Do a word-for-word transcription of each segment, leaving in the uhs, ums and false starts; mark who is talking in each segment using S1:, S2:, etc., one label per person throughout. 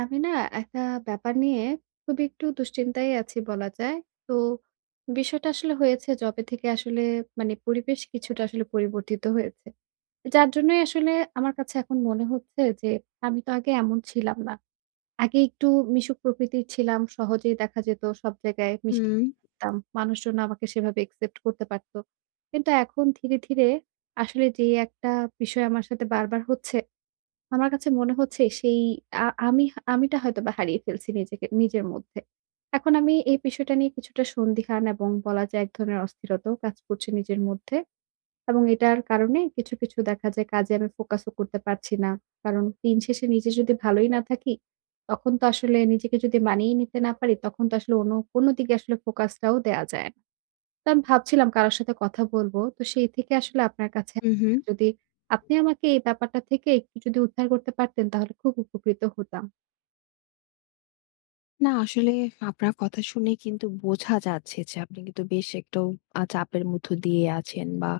S1: আমি না একটা ব্যাপার নিয়ে খুবই একটু দুশ্চিন্তায় আছি বলা যায়। তো বিষয়টা আসলে হয়েছে যবে থেকে আসলে মানে পরিবেশ কিছুটা আসলে পরিবর্তিত হয়েছে। যার জন্যই আসলে আমার কাছে এখন মনে হচ্ছে যে আমি তো আগে এমন ছিলাম না। আগে একটু মিশুক প্রকৃতির ছিলাম। সহজেই দেখা যেত, সব জায়গায় মিশে
S2: হুম,
S1: যেতাম। মানুষজন আমাকে সেভাবে একসেপ্ট করতে পারত। কিন্তু এখন ধীরে, ধীরে আসলে যে একটা বিষয় আমার সাথে বারবার হচ্ছে, আমার কাছে মনে হচ্ছে সেই আ আমি, আমিটা হয়তোবা হারিয়ে ফেলছি নিজেকে নিজের মধ্যে। এখন আমি এই বিষয়টা নিয়ে কিছুটা সন্দিহান, এবং বলা যায় এক ধরনের অস্থিরতাও কাজ করছে নিজের মধ্যে, এবং এটার কারণে কিছু, কিছু দেখা যায় কাজে আমি ফোকাসও করতে পারছি না। কারণ দিন শেষে নিজে যদি ভালোই না থাকি, তখন তো আসলে নিজেকে যদি মানিয়ে নিতে না পারি, তখন তো আসলে অন্য কোনো দিকে আসলে ফোকাসটাও দেয়া যায় না। তো আমি ভাবছিলাম কারো সাথে কথা বলব। তো সেই থেকে আসলে আপনার কাছে
S2: হু, হু।
S1: আসা। যদি আপনি আমাকে এই ব্যাপারটা থেকে একটু যদি উদ্ধার করতে পারতেন, তাহলে খুব উপকৃত হতাম।
S2: না আসলে আপনার কথা শুনে কিন্তু বোঝা যাচ্ছে যে আপনি কিন্তু বেশ একটু আ চাপের মধ্য দিয়ে আছেন বা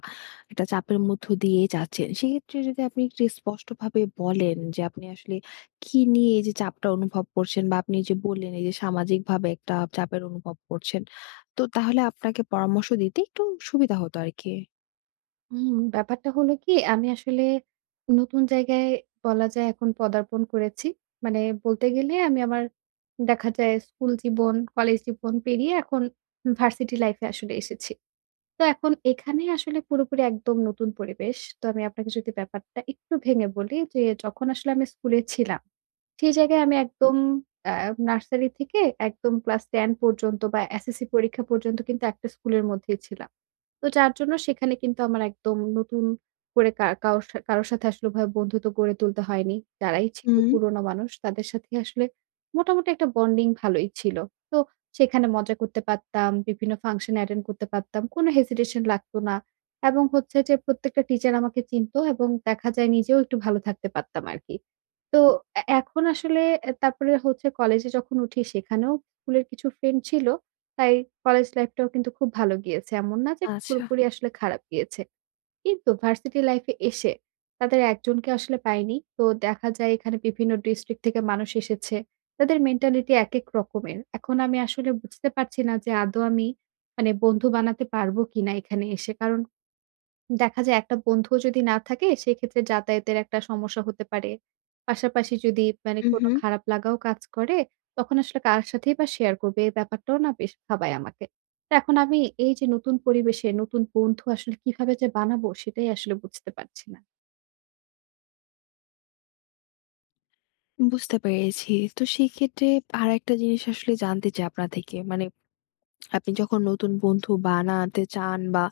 S2: একটা চাপের মধ্য দিয়ে যাচ্ছেন। সেক্ষেত্রে যদি আপনি একটু স্পষ্টভাবে বলেন যে আপনি আসলে কি নিয়ে এই যে চাপটা অনুভব করছেন, বা আপনি যে বললেন এই যে সামাজিকভাবে একটা চাপের অনুভব করছেন। তো তাহলে আপনাকে পরামর্শ দিতে একটু সুবিধা হতো আরকি।
S1: হুম, ব্যাপারটা হলো কি, আমি আসলে নতুন জায়গায় বলা যায় এখন পদার্পণ করেছি। মানে বলতে গেলে আমি আমার দেখা যায় স্কুল জীবন, কলেজ জীবন পেরিয়ে এখন ভার্সিটি লাইফ এ আসলে এসেছি। তো এখন এখানে আসলে পুরোপুরি একদম নতুন পরিবেশ। তো আমি আপনাকে যদি ব্যাপারটা একটু ভেঙে বলি, যে যখন আসলে আমি স্কুলে ছিলাম, সেই জায়গায় আমি একদম আ নার্সারি থেকে একদম ক্লাস দশ পর্যন্ত বা এসএসসি পরীক্ষা পর্যন্ত কিন্তু একটা স্কুলের মধ্যেই ছিলাম। তো যার জন্য সেখানে কিন্তু আমার একদম নতুন করে কা কারো সা কারো সাথে আসলে ওভাবে বন্ধুত্ব গড়ে তুলতে হয়নি। যারাই ছিল
S2: হুম,
S1: পুরনো মানুষ তাদের সাথে আসলে মোটামুটি একটা বন্ডিং ভালোই ছিল। তো সেখানে মজা করতে পারতাম, বিভিন্ন ফাংশন অ্যাটেন্ড করতে পারতাম। কোন হেজিটেশন লাগতো না। এবং হচ্ছে যে প্রত্যেকটা টিচার আমাকে চিনতো, এবং দেখা যায় নিজেও একটু ভালো থাকতে পারতাম আরকি। তো এ এখন আসলে এ তারপরে হচ্ছে কলেজে যখন উঠি সেখানেও স্কুলের কিছু ফ্রেন্ড ছিল। তাই কলেজ লাইফটাও কিন্তু খুব ভালো গিয়েছে। এমন না যে
S2: আচ্ছা।
S1: পুরোপুরি আসলে খারাপ গিয়েছে। কিন্তু ভার্সিটি লাইফে এসে তাদের একজনকে আসলে পাইনি। তো দেখা যায় এখানে বিভিন্ন ডিস্ট্রিক্ট থেকে মানুষ এসেছে। তাদের মেন্টালিটি একেক রকমের। এখন আমি আসলে বুঝতে পারছি না যে আদৌ আমি মানে বন্ধু বানাতে পারবো কিনা এখানে এসে। কারণ দেখা যায় একটা বন্ধুও যদি না থাকে, সেক্ষেত্রে যাতায়াতের একটা সমস্যা হতে পারে। পাশাপাশি যদি মানে
S2: হু,
S1: কোনো
S2: হু।
S1: খারাপ লাগাও কাজ করে, তখন আসলে কার সাথেই বা শেয়ার করবে? এই ব্যাপারটাও না বেশ ভাবায় আমাকে। তো এখন আমি এই যে নতুন পরিবেশে নতুন বন্ধু আসলে কিভাবে যে বানাবো সেটাই আসলে বুঝতে পারছি না।
S2: বুঝতে পেরেছি। তো সেক্ষেত্রে আরেকটা জিনিস আসলে জানতে চাই আপনার থেকে। মানে আপনি যখন নতুন বন্ধু বানাতে চান বা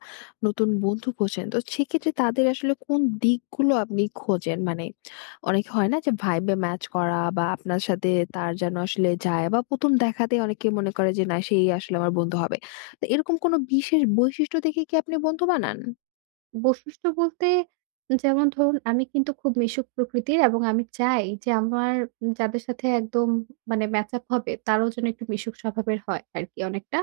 S2: নতুন বন্ধু খোঁজেন, তো সেক্ষেত্রে তাদের আসলে কোন দিকগুলো আপনি খোঁজেন? মানে অনেকে হয় না, যে ভাইবে ম্যাচ করা বা আপনার সাথে তার যেন আসলে যায়, বা প্রথম দেখাতেই অনেকে মনে করে যে না, সেই আসলে আমার বন্ধু হবে। তো এরকম কোনো বিশেষ বৈশিষ্ট্য দেখে কি আপনি বন্ধু বানান?
S1: বৈশিষ্ট্য বলতে যেমন ধরুন আমি কিন্তু খুব মিশুক প্রকৃতির, এবং আমি চাই যে আমার যাদের সাথে একদম মানে ম্যাচ আপ হবে তারাও যেন একটু মিশুক স্বভাবের হয় আরকি অনেকটা।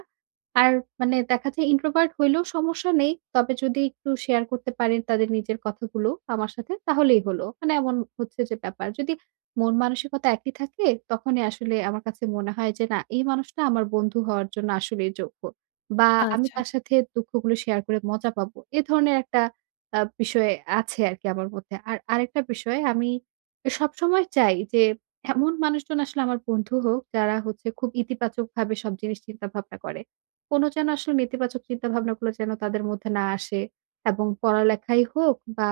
S1: আর মানে দেখা যায় ইন্ট্রোভার্ট হইলেও সমস্যা নেই। তবে যদি একটু শেয়ার করতে পারেন তাদের নিজের কথাগুলো আমার সাথে, তাহলেই হলো। মানে এমন হচ্ছে যে ব্যাপার। যদি মন মানসিকতা একই থাকে, তখনই আসলে আমার কাছে মনে হয় যে না, এই মানুষটা আমার বন্ধু হওয়ার জন্য আসলেই যোগ্য। বা আমি
S2: আচ্ছা।
S1: তার সাথে দুঃখগুলো শেয়ার করে মজা পাবো। এ ধরনের একটা আ বিষয় আছে আরকি আমার মধ্যে। আর আরেকটা বিষয়, আমি সবসময় চাই যে এমন মানুষজন আসলে আমার বন্ধু হোক যারা হচ্ছে খুব ইতিবাচকভাবে সব জিনিস চিন্তা ভাবনা করে। কোনো যেন আসলে নেতিবাচক চিন্তাভাবনাগুলো যেন তাদের মধ্যে না আসে, এবং পড়ালেখাই হোক বা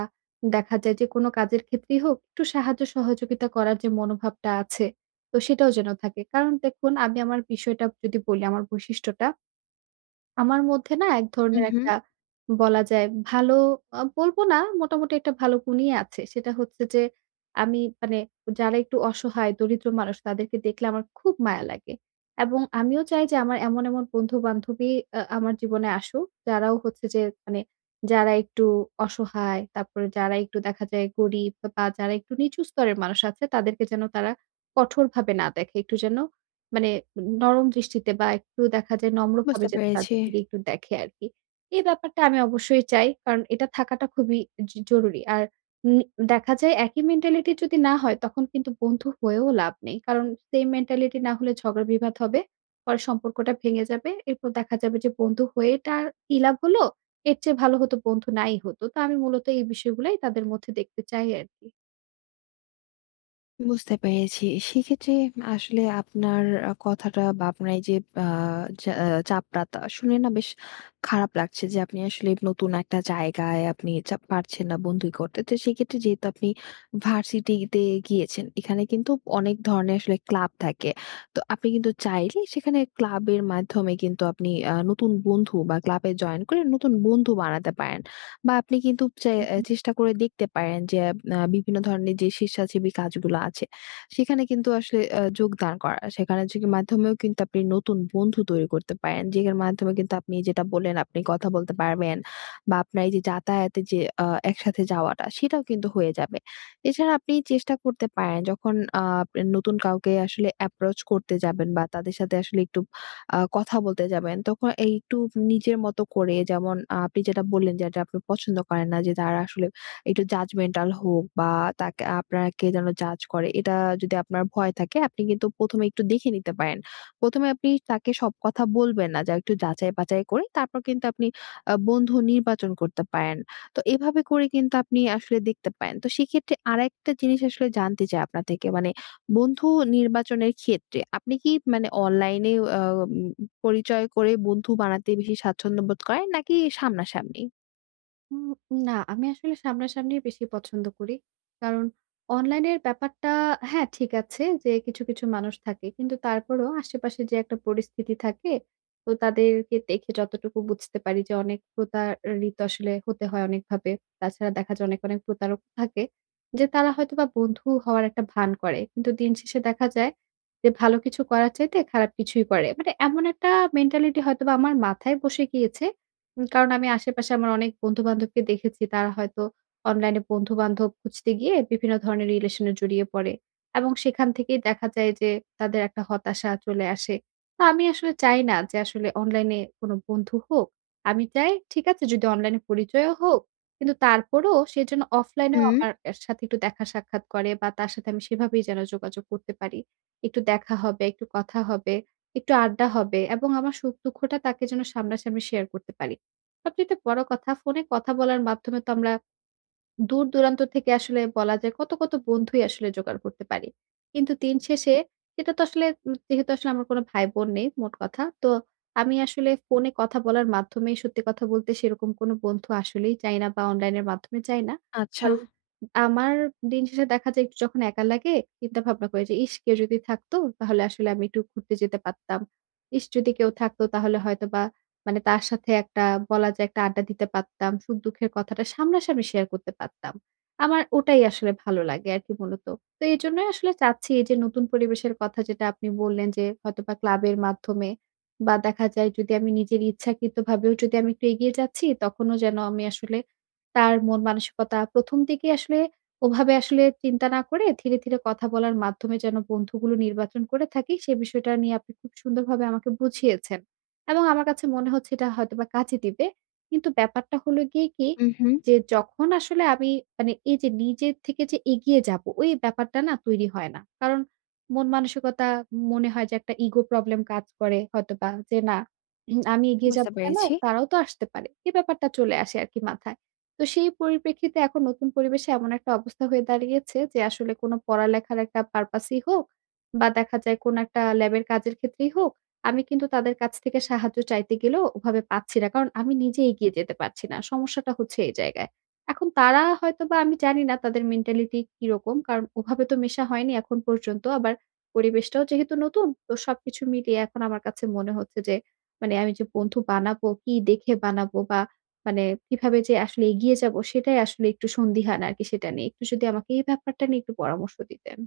S1: দেখা যায় যে কোনো কাজের ক্ষেত্রেই হোক একটু সাহায্য সহযোগিতা করার যে মনোভাবটা আছে, তো সেটাও যেন থাকে। কারণ দেখুন আমি আমার বিষয়টা যদি বলি, আমার বৈশিষ্ট্যটা আমার মধ্যে না এক ধরনের
S2: উহু,
S1: একটা বলা যায় ভালো আ বলব না, মোটামুটি একটা ভালো গুণই আছে। সেটা হচ্ছে যে আমি মানে যারা একটু অসহায় দরিদ্র মানুষ তাদেরকে দেখলে আমার খুব মায়া লাগে। এবং আমিও চাই যে আমার এমন, এমন বন্ধু-বান্ধবী আ আমার জীবনে আসুক, যারাও হচ্ছে যে মানে যারা একটু অসহায়, তারপরে যারা একটু দেখা যায় গরিব বা যারা একটু নিচু স্তরের মানুষ আছে তাদেরকে যেন তারা কঠোরভাবে না দেখে। একটু যেন মানে নরম দৃষ্টিতে বা একটু দেখা যায়
S2: বুঝতে
S1: নম্রভাবে যাতে
S2: পেরেছি।
S1: তাদের দিকে একটু দেখে আরকি। এই ব্যাপারটা আমি অবশ্যই চাই। কারণ এটা থাকাটা খুবই জ জরুরি। আর নি দেখা যায় একই মেন্টালিটি যদি না হয় তখন কিন্তু বন্ধু হয়েও লাভ নেই। কারণ সেম মেন্টালিটি না হলে ঝগড়া বিবাদ হবে। পরে সম্পর্কটা ভেঙে যাবে। এরপর দেখা যাবে যে বন্ধু হয়ে এটা আর কি লাভ হলো? এর চেয়ে ভালো হতো বন্ধু নাই হতো। তো আমি মূলত এই বিষয়গুলাই তাদের মধ্যে দেখতে চাই আরকি।
S2: বুঝতে পেরেছি। সেক্ষেত্রে আসলে আপনার আ কথাটা বা আপনার এই যে আ চা আহ, চাপটা তা শুনে না বেশ খারাপ লাগছে যে আপনি আসলে নতুন একটা জায়গায় আপনি চা পারছেন না বন্ধুই করতে। তো সেক্ষেত্রে যেহেতু আপনি ভার্সিটিতে গিয়েছেন, এখানে কিন্তু অনেক ধরনের আসলে ক্লাব থাকে। তো আপনি কিন্তু চাইলে সেখানে ক্লাবের মাধ্যমে কিন্তু আপনি আ নতুন বন্ধু, বা ক্লাবে জয়েন করে নতুন বন্ধু বানাতে পারেন। বা আপনি কিন্তু চে এ চেষ্টা করে দেখতে পারেন যে আ বিভিন্ন ধরনের যে স্বেচ্ছাসেবী কাজগুলো আছে, সেখানে কিন্তু আসলে আ যোগদান করা। সেখানে যোগের মাধ্যমেও কিন্তু আপনি নতুন বন্ধু তৈরি করতে পারেন, যেটার মাধ্যমে কিন্তু আপনি, যেটা বললেন, আপনি কথা বলতে পারবেন, বা আপনার এই যে যাতায়াতে যে আ একসাথে যাওয়াটা, সেটাও কিন্তু হয়ে যাবে। এছাড়া আপনি চেষ্টা করতে পারেন, যখন আ আপনি নতুন কাউকে আসলে অ্যাপ্রোচ করতে যাবেন বা তাদের সাথে আসলে একটু আ কথা বলতে যাবেন, তখন এই একটু নিজের মতো করে, যেমন আ আপনি যেটা বললেন যেটা আপনি পছন্দ করেন না, যে তারা আসলে একটু judgemental হোক বা তাকে, আপনাকে যেন জাজ করে, এটা যদি আপনার ভয় থাকে, আপনি কিন্তু প্রথম এ একটু দেখে নিতে পারেন। প্রথম এ আপনি তাকে সব কথা বলবেন না, যা একটু যাচাই-বাচাই করে তারপর কিন্তু আপনি আ বন্ধু নির্বাচন করতে পারেন। তো এভাবে করে কিন্তু আপনি আসলে দেখতে পারেন। তো সেক্ষেত্রে আরেকটা জিনিস আসলে জানতে চাই আপনার থেকে, মানে বন্ধু নির্বাচনের ক্ষেত্রে আপনি কি, মানে, অনলাইনে আহ, উম, পরিচয় করে বন্ধু বানাতে বেশি স্বাচ্ছন্দ্য বোধ করেন, নাকি সামনাসামনি?
S1: উম না, আমি আসলে সামনাসামনি বেশি পছন্দ করি। কারণ অনলাইনের ব্যাপারটা হ্যাঁ, ঠিক আছে যে কিছু, কিছু মানুষ থাকে। কিন্তু তারপরেও আশেপাশে যে একটা পরিস্থিতি থাকে, তো তাদেরকে দেখে যতটুকু বুঝতে পারি যে অনেক প্রতারিত আসলে হতে হয় অনেকভাবে। তাছাড়া দেখা যায় অনেক, অনেক প্রতারক থাকে, যে তারা হয়তোবা বন্ধু হওয়ার একটা ভান করে। কিন্তু দিন শেষে দেখা যায় যে ভালো কিছু করার চাইতে খারাপ কিছুই করে। মানে এমন একটা মেন্টালিটি হয়তোবা আমার মাথায় বসে গিয়েছে। উম কারণ আমি আশেপাশে আমার অনেক বন্ধু-বান্ধবকে দেখেছি তারা হয়তো অনলাইনে বন্ধু-বান্ধব খুঁজতে গিয়ে বিভিন্ন ধরনের রিলেশন এ জড়িয়ে পড়ে, এবং সেখান থেকেই দেখা যায় যে তাদের একটা হতাশা চলে আসে। তো আমি আসলে চাই না যে আসলে অনলাইনে কোনো বন্ধু হোক। আমি চাই ঠিক আছে, যদি অনলাইনে পরিচয়ও হোক, কিন্তু তারপরেও সে যেন অফলাইনেও
S2: হুম।
S1: আমার এর সাথে একটু দেখা সাক্ষাৎ করে বা তার সাথে আমি সেভাবেই যেন যোগাযোগ করতে পারি। একটু দেখা হবে, একটু কথা হবে, একটু আড্ডা হবে এবং আমার সুখ-দুঃখটা তাকে যেন সামনাসামনি শেয়ার করতে পারি। সবচাইতে বড় কথা, ফোনে কথা বলার মাধ্যমে তো আমরা দূর-দূরান্ত থেকে আসলে বলা যায় কত, কত বন্ধুই আসলে জোগাড় করতে পারি। কিন্তু দিন শেষে সেটা তো আসলে উম যেহেতু আসলে আমার কোনো ভাই-বোন নেই মোট কথা। তো আমি আসলে ফোনে কথা বলার মাধ্যমেই সত্যি কথা বলতে সেরকম কোনো বন্ধু আসলেই চাই না বা অনলাইনের মাধ্যমে চাই না।
S2: আচ্ছা।
S1: কারণ আমার দিন শেষে দেখা যায় একটু যখন একা লাগে, চিন্তা-ভাবনা করি যে, "ইস! কেউ যদি থাকতো তাহলে আসলে আমি একটু ঘুরতে যেতে পারতাম। ইস! যদি কেউ থাকতো তাহলে হয়তোবা মানে তার সাথে একটা বলা যায় একটা আড্ডা দিতে পারতাম। সুখ-দুঃখের কথাটা সামনাসামনি শেয়ার করতে পারতাম।" আমার ওটাই আসলে ভালো লাগে আরকি মূলত। তো এজন্যই আসলে চাচ্ছি, এই যে নতুন পরিবেশের কথা যেটা আপনি বললেন যে হয়তোবা ক্লাবের মাধ্যমে বা দেখা যায়, যদি আমি নিজের ইচ্ছাকৃতভাবেও যদি আমি একটু এগিয়ে যাচ্ছি তখনও যেন আমি আসলে তার মন মানসিকতা প্রথম দিকে আসলে ওভাবে আসলে চিন্তা না করে ধীরে, ধীরে কথা বলার মাধ্যমে যেন বন্ধুগুলো নির্বাচন করে থাকি, সে বিষয়টা নিয়ে আপনি খুব সুন্দরভাবে আমাকে বুঝিয়েছেন। এবং আমার কাছে মনে হচ্ছে এটা হয়তোবা কাজে দিবে। কিন্তু ব্যাপারটা হলো গিয়ে কি,
S2: হুম, হুম।
S1: যে যখন আসলে আমি মানে এই যে নিজের থেকে যে এগিয়ে যাবো, ওই ব্যাপারটা না তৈরি হয় না। কারণ মন মানসিকতা মনে হয় যে একটা ইগো প্রবলেম কাজ করে হয়তোবা যে না, উম, আমি এগিয়ে
S2: বুঝতে
S1: যাবো কেন?
S2: পেরেছি।
S1: তারাও তো আসতে পারে। এ ব্যাপারটা চলে আসে আরকি মাথায়। তো সেই পরিপ্রেক্ষিতে এখন নতুন পরিবেশে এমন একটা অবস্থা হয়ে দাঁড়িয়েছে যে আসলে কোনো পড়ালেখার একটা পারপাসই হোক বা দেখা যায় কোনো একটা ল্যাবের কাজের ক্ষেত্রেই হোক, আমি কিন্তু তাদের কাছ থেকে সাহায্য চাইতে গেলেও ওভাবে পাচ্ছি না। কারণ আমি নিজে এগিয়ে যেতে পারছি না। সমস্যাটা হচ্ছে এই জায়গায়। এখন তারা হয়তোবা, আমি জানি না তাদের মেন্টালিটি কিরকম। কারণ ওভাবে তো মেশা হয়নি এখন পর্যন্ত। আবার পরিবেশটাও যেহেতু নতুন, তো সবকিছু মিলিয়ে এখন আমার কাছে মনে হচ্ছে যে মানে আমি যে বন্ধু বানাবো, কি দেখে বানাবো বা মানে কিভাবে যে আসলে এগিয়ে যাবো সেটাই আসলে একটু সন্দিহান আরকি সেটা নিয়ে। একটু যদি আমাকে এই ব্যাপারটা নিয়ে একটু পরামর্শ দিতেন।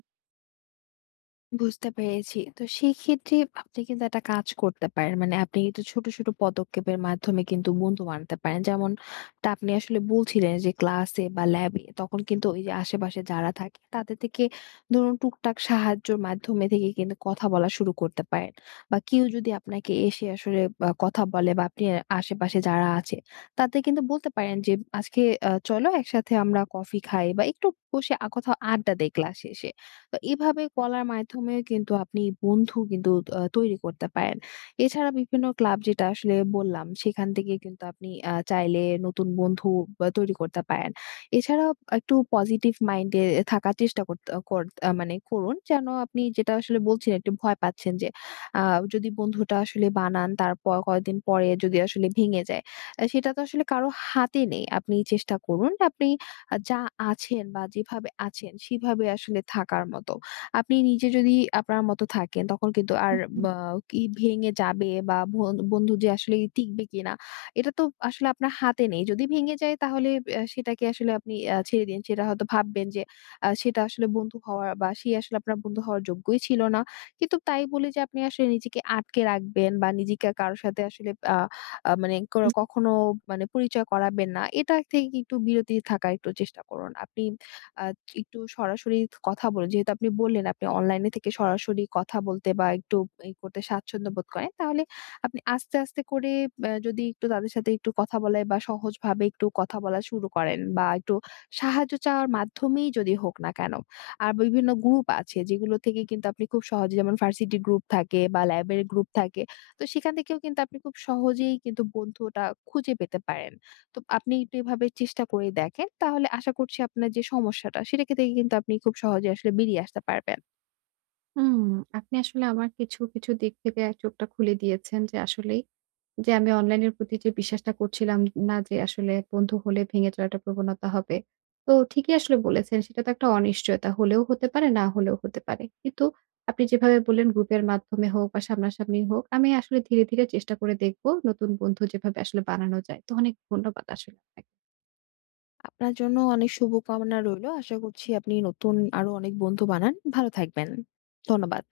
S2: বুঝতে পেরেছি। তো সেই ক্ষেত্রে আপনি কিন্তু একটা কাজ করতে পারেন। মানে আপনি কিন্তু ছোট, ছোট পদক্ষেপের মাধ্যমে কিন্তু বন্ধু বানাতে পারেন। যেমনটা আপনি আসলে বলছিলেন যে ক্লাসে বা ল্যাবে, তখন কিন্তু ওই যে আশেপাশে যারা থাকে তাদের থেকে, ধরুন, টুকটাক সাহায্যর মাধ্যমে থেকে কিন্তু কথা বলা শুরু করতে পারেন। বা কেউ যদি আপনাকে এসে আসলে আ কথা বলে, বা আপনি আশেপাশে যারা আছে তাদের কিন্তু বলতে পারেন যে, আজকে আ চলো একসাথে আমরা কফি খাই, বা একটু বসে আ কোথাও আড্ডা দেই ক্লাস শেষে। তো এভাবে গলার মাধ্যমেও কিন্তু আপনি বন্ধু কিন্তু আ তৈরি করতে পারেন। এছাড়া বিভিন্ন ক্লাব, যেটা আসলে বললাম, সেখান থেকে কিন্তু আপনি আ চাইলে নতুন বন্ধু বা তৈরি করতে পারেন। এছাড়াও একটু পজিটিভ মাইন্ডে থাকার চেষ্টা করতে কর আ মানে করুন। যেন আপনি, যেটা আসলে বলছিলেন, একটু ভয় পাচ্ছেন যে আ যদি বন্ধুটা আসলে বানান তারপর কয়েকদিন পরে যদি আসলে ভেঙে যায়, আ সেটা তো আসলে কারো হাতে নেই। আপনি চেষ্টা করুন। আপনি আ যা আছেন বা যেভাবে আছেন সেভাবে আসলে থাকার মতো। আপনি নিজে যদি আপনার মতো থাকেন, তখন কিন্তু আর বা কি ভেঙে যাবে বা বন বন্ধু যে আসলে টিকবে কিনা, এটা তো আসলে আপনার হাতে নেই। যদি ভেঙে যায় তাহলে আ সেটাকে আসলে আপনি আ ছেড়ে দিন। সেটা হয়তো ভাববেন যে আ সেটা আসলে বন্ধু হওয়ার, বা সে আসলে আপনার বন্ধু হওয়ার যোগ্যই ছিল না। কিন্তু তাই বলে যে আপনি আসলে নিজেকে আটকে রাখবেন বা নিজেকে কারো সাথে আসলে আ আ মানে ক কখনো মানে পরিচয় করাবেন না, এটা থেকে একটু বিরতি থাকার একটু চেষ্টা করুন। আপনি আ একটু সরাসরি কথা বলুন। যেহেতু আপনি বললেন, আপনি অনলাইনে থেকে সরাসরি কথা বলতে, বা একটু ই করতে স্বাচ্ছন্দ্য বোধ করেন, তাহলে আপনি আস্তে, আস্তে করে আ যদি একটু তাদের সাথে একটু কথা বলায়, বা সহজভাবে একটু কথা বলা শুরু করেন, বা একটু সাহায্য চাওয়ার মাধ্যমেই যদি হোক না কেন। আর বিভিন্ন গ্রুপ আছে যেগুলো থেকে কিন্তু আপনি খুব সহজে, যেমন ভার্সিটি গ্রুপ থাকে বা ল্যাবের গ্রুপ থাকে, তো সেখান থেকেও কিন্তু আপনি খুব সহজেই কিন্তু বন্ধুটা খুঁজে পেতে পারেন। তো আপনি একটু এভাবে চেষ্টা করে দেখেন। তাহলে আশা করছি আপনার যে সমস্যাটা, সেটাকে থেকে কিন্তু আপনি খুব সহজে আসলে বেরিয়ে আসতে পারবেন।
S1: হুম, আপনি আসলে আমার কিছু, কিছু দিক থেকে চোখটা খুলে দিয়েছেন যে আসলেই যে আমি অনলাইনের প্রতি যে বিশ্বাসটা করছিলাম, না যে আসলে বন্ধু হলে ভেঙে চলার একটা প্রবণতা হবে। তো ঠিকই আসলে বলেছেন, সেটা তো একটা অনিশ্চয়তা, হলেও হতে পারে, না হলেও হতে পারে। কিন্তু আপনি যেভাবে বললেন গ্রুপের মাধ্যমে হোক বা সামনাসামনি হোক, আমি আসলে ধীরে, ধীরে চেষ্টা করে দেখব নতুন বন্ধু যেভাবে আসলে বানানো যায়। তো অনেক ধন্যবাদ আসলে।
S2: আপনার জন্য অনেক শুভকামনা রইলো। আশা করছি আপনি নতুন আরো অনেক বন্ধু বানান। ভালো থাকবেন। ধন্যবাদ।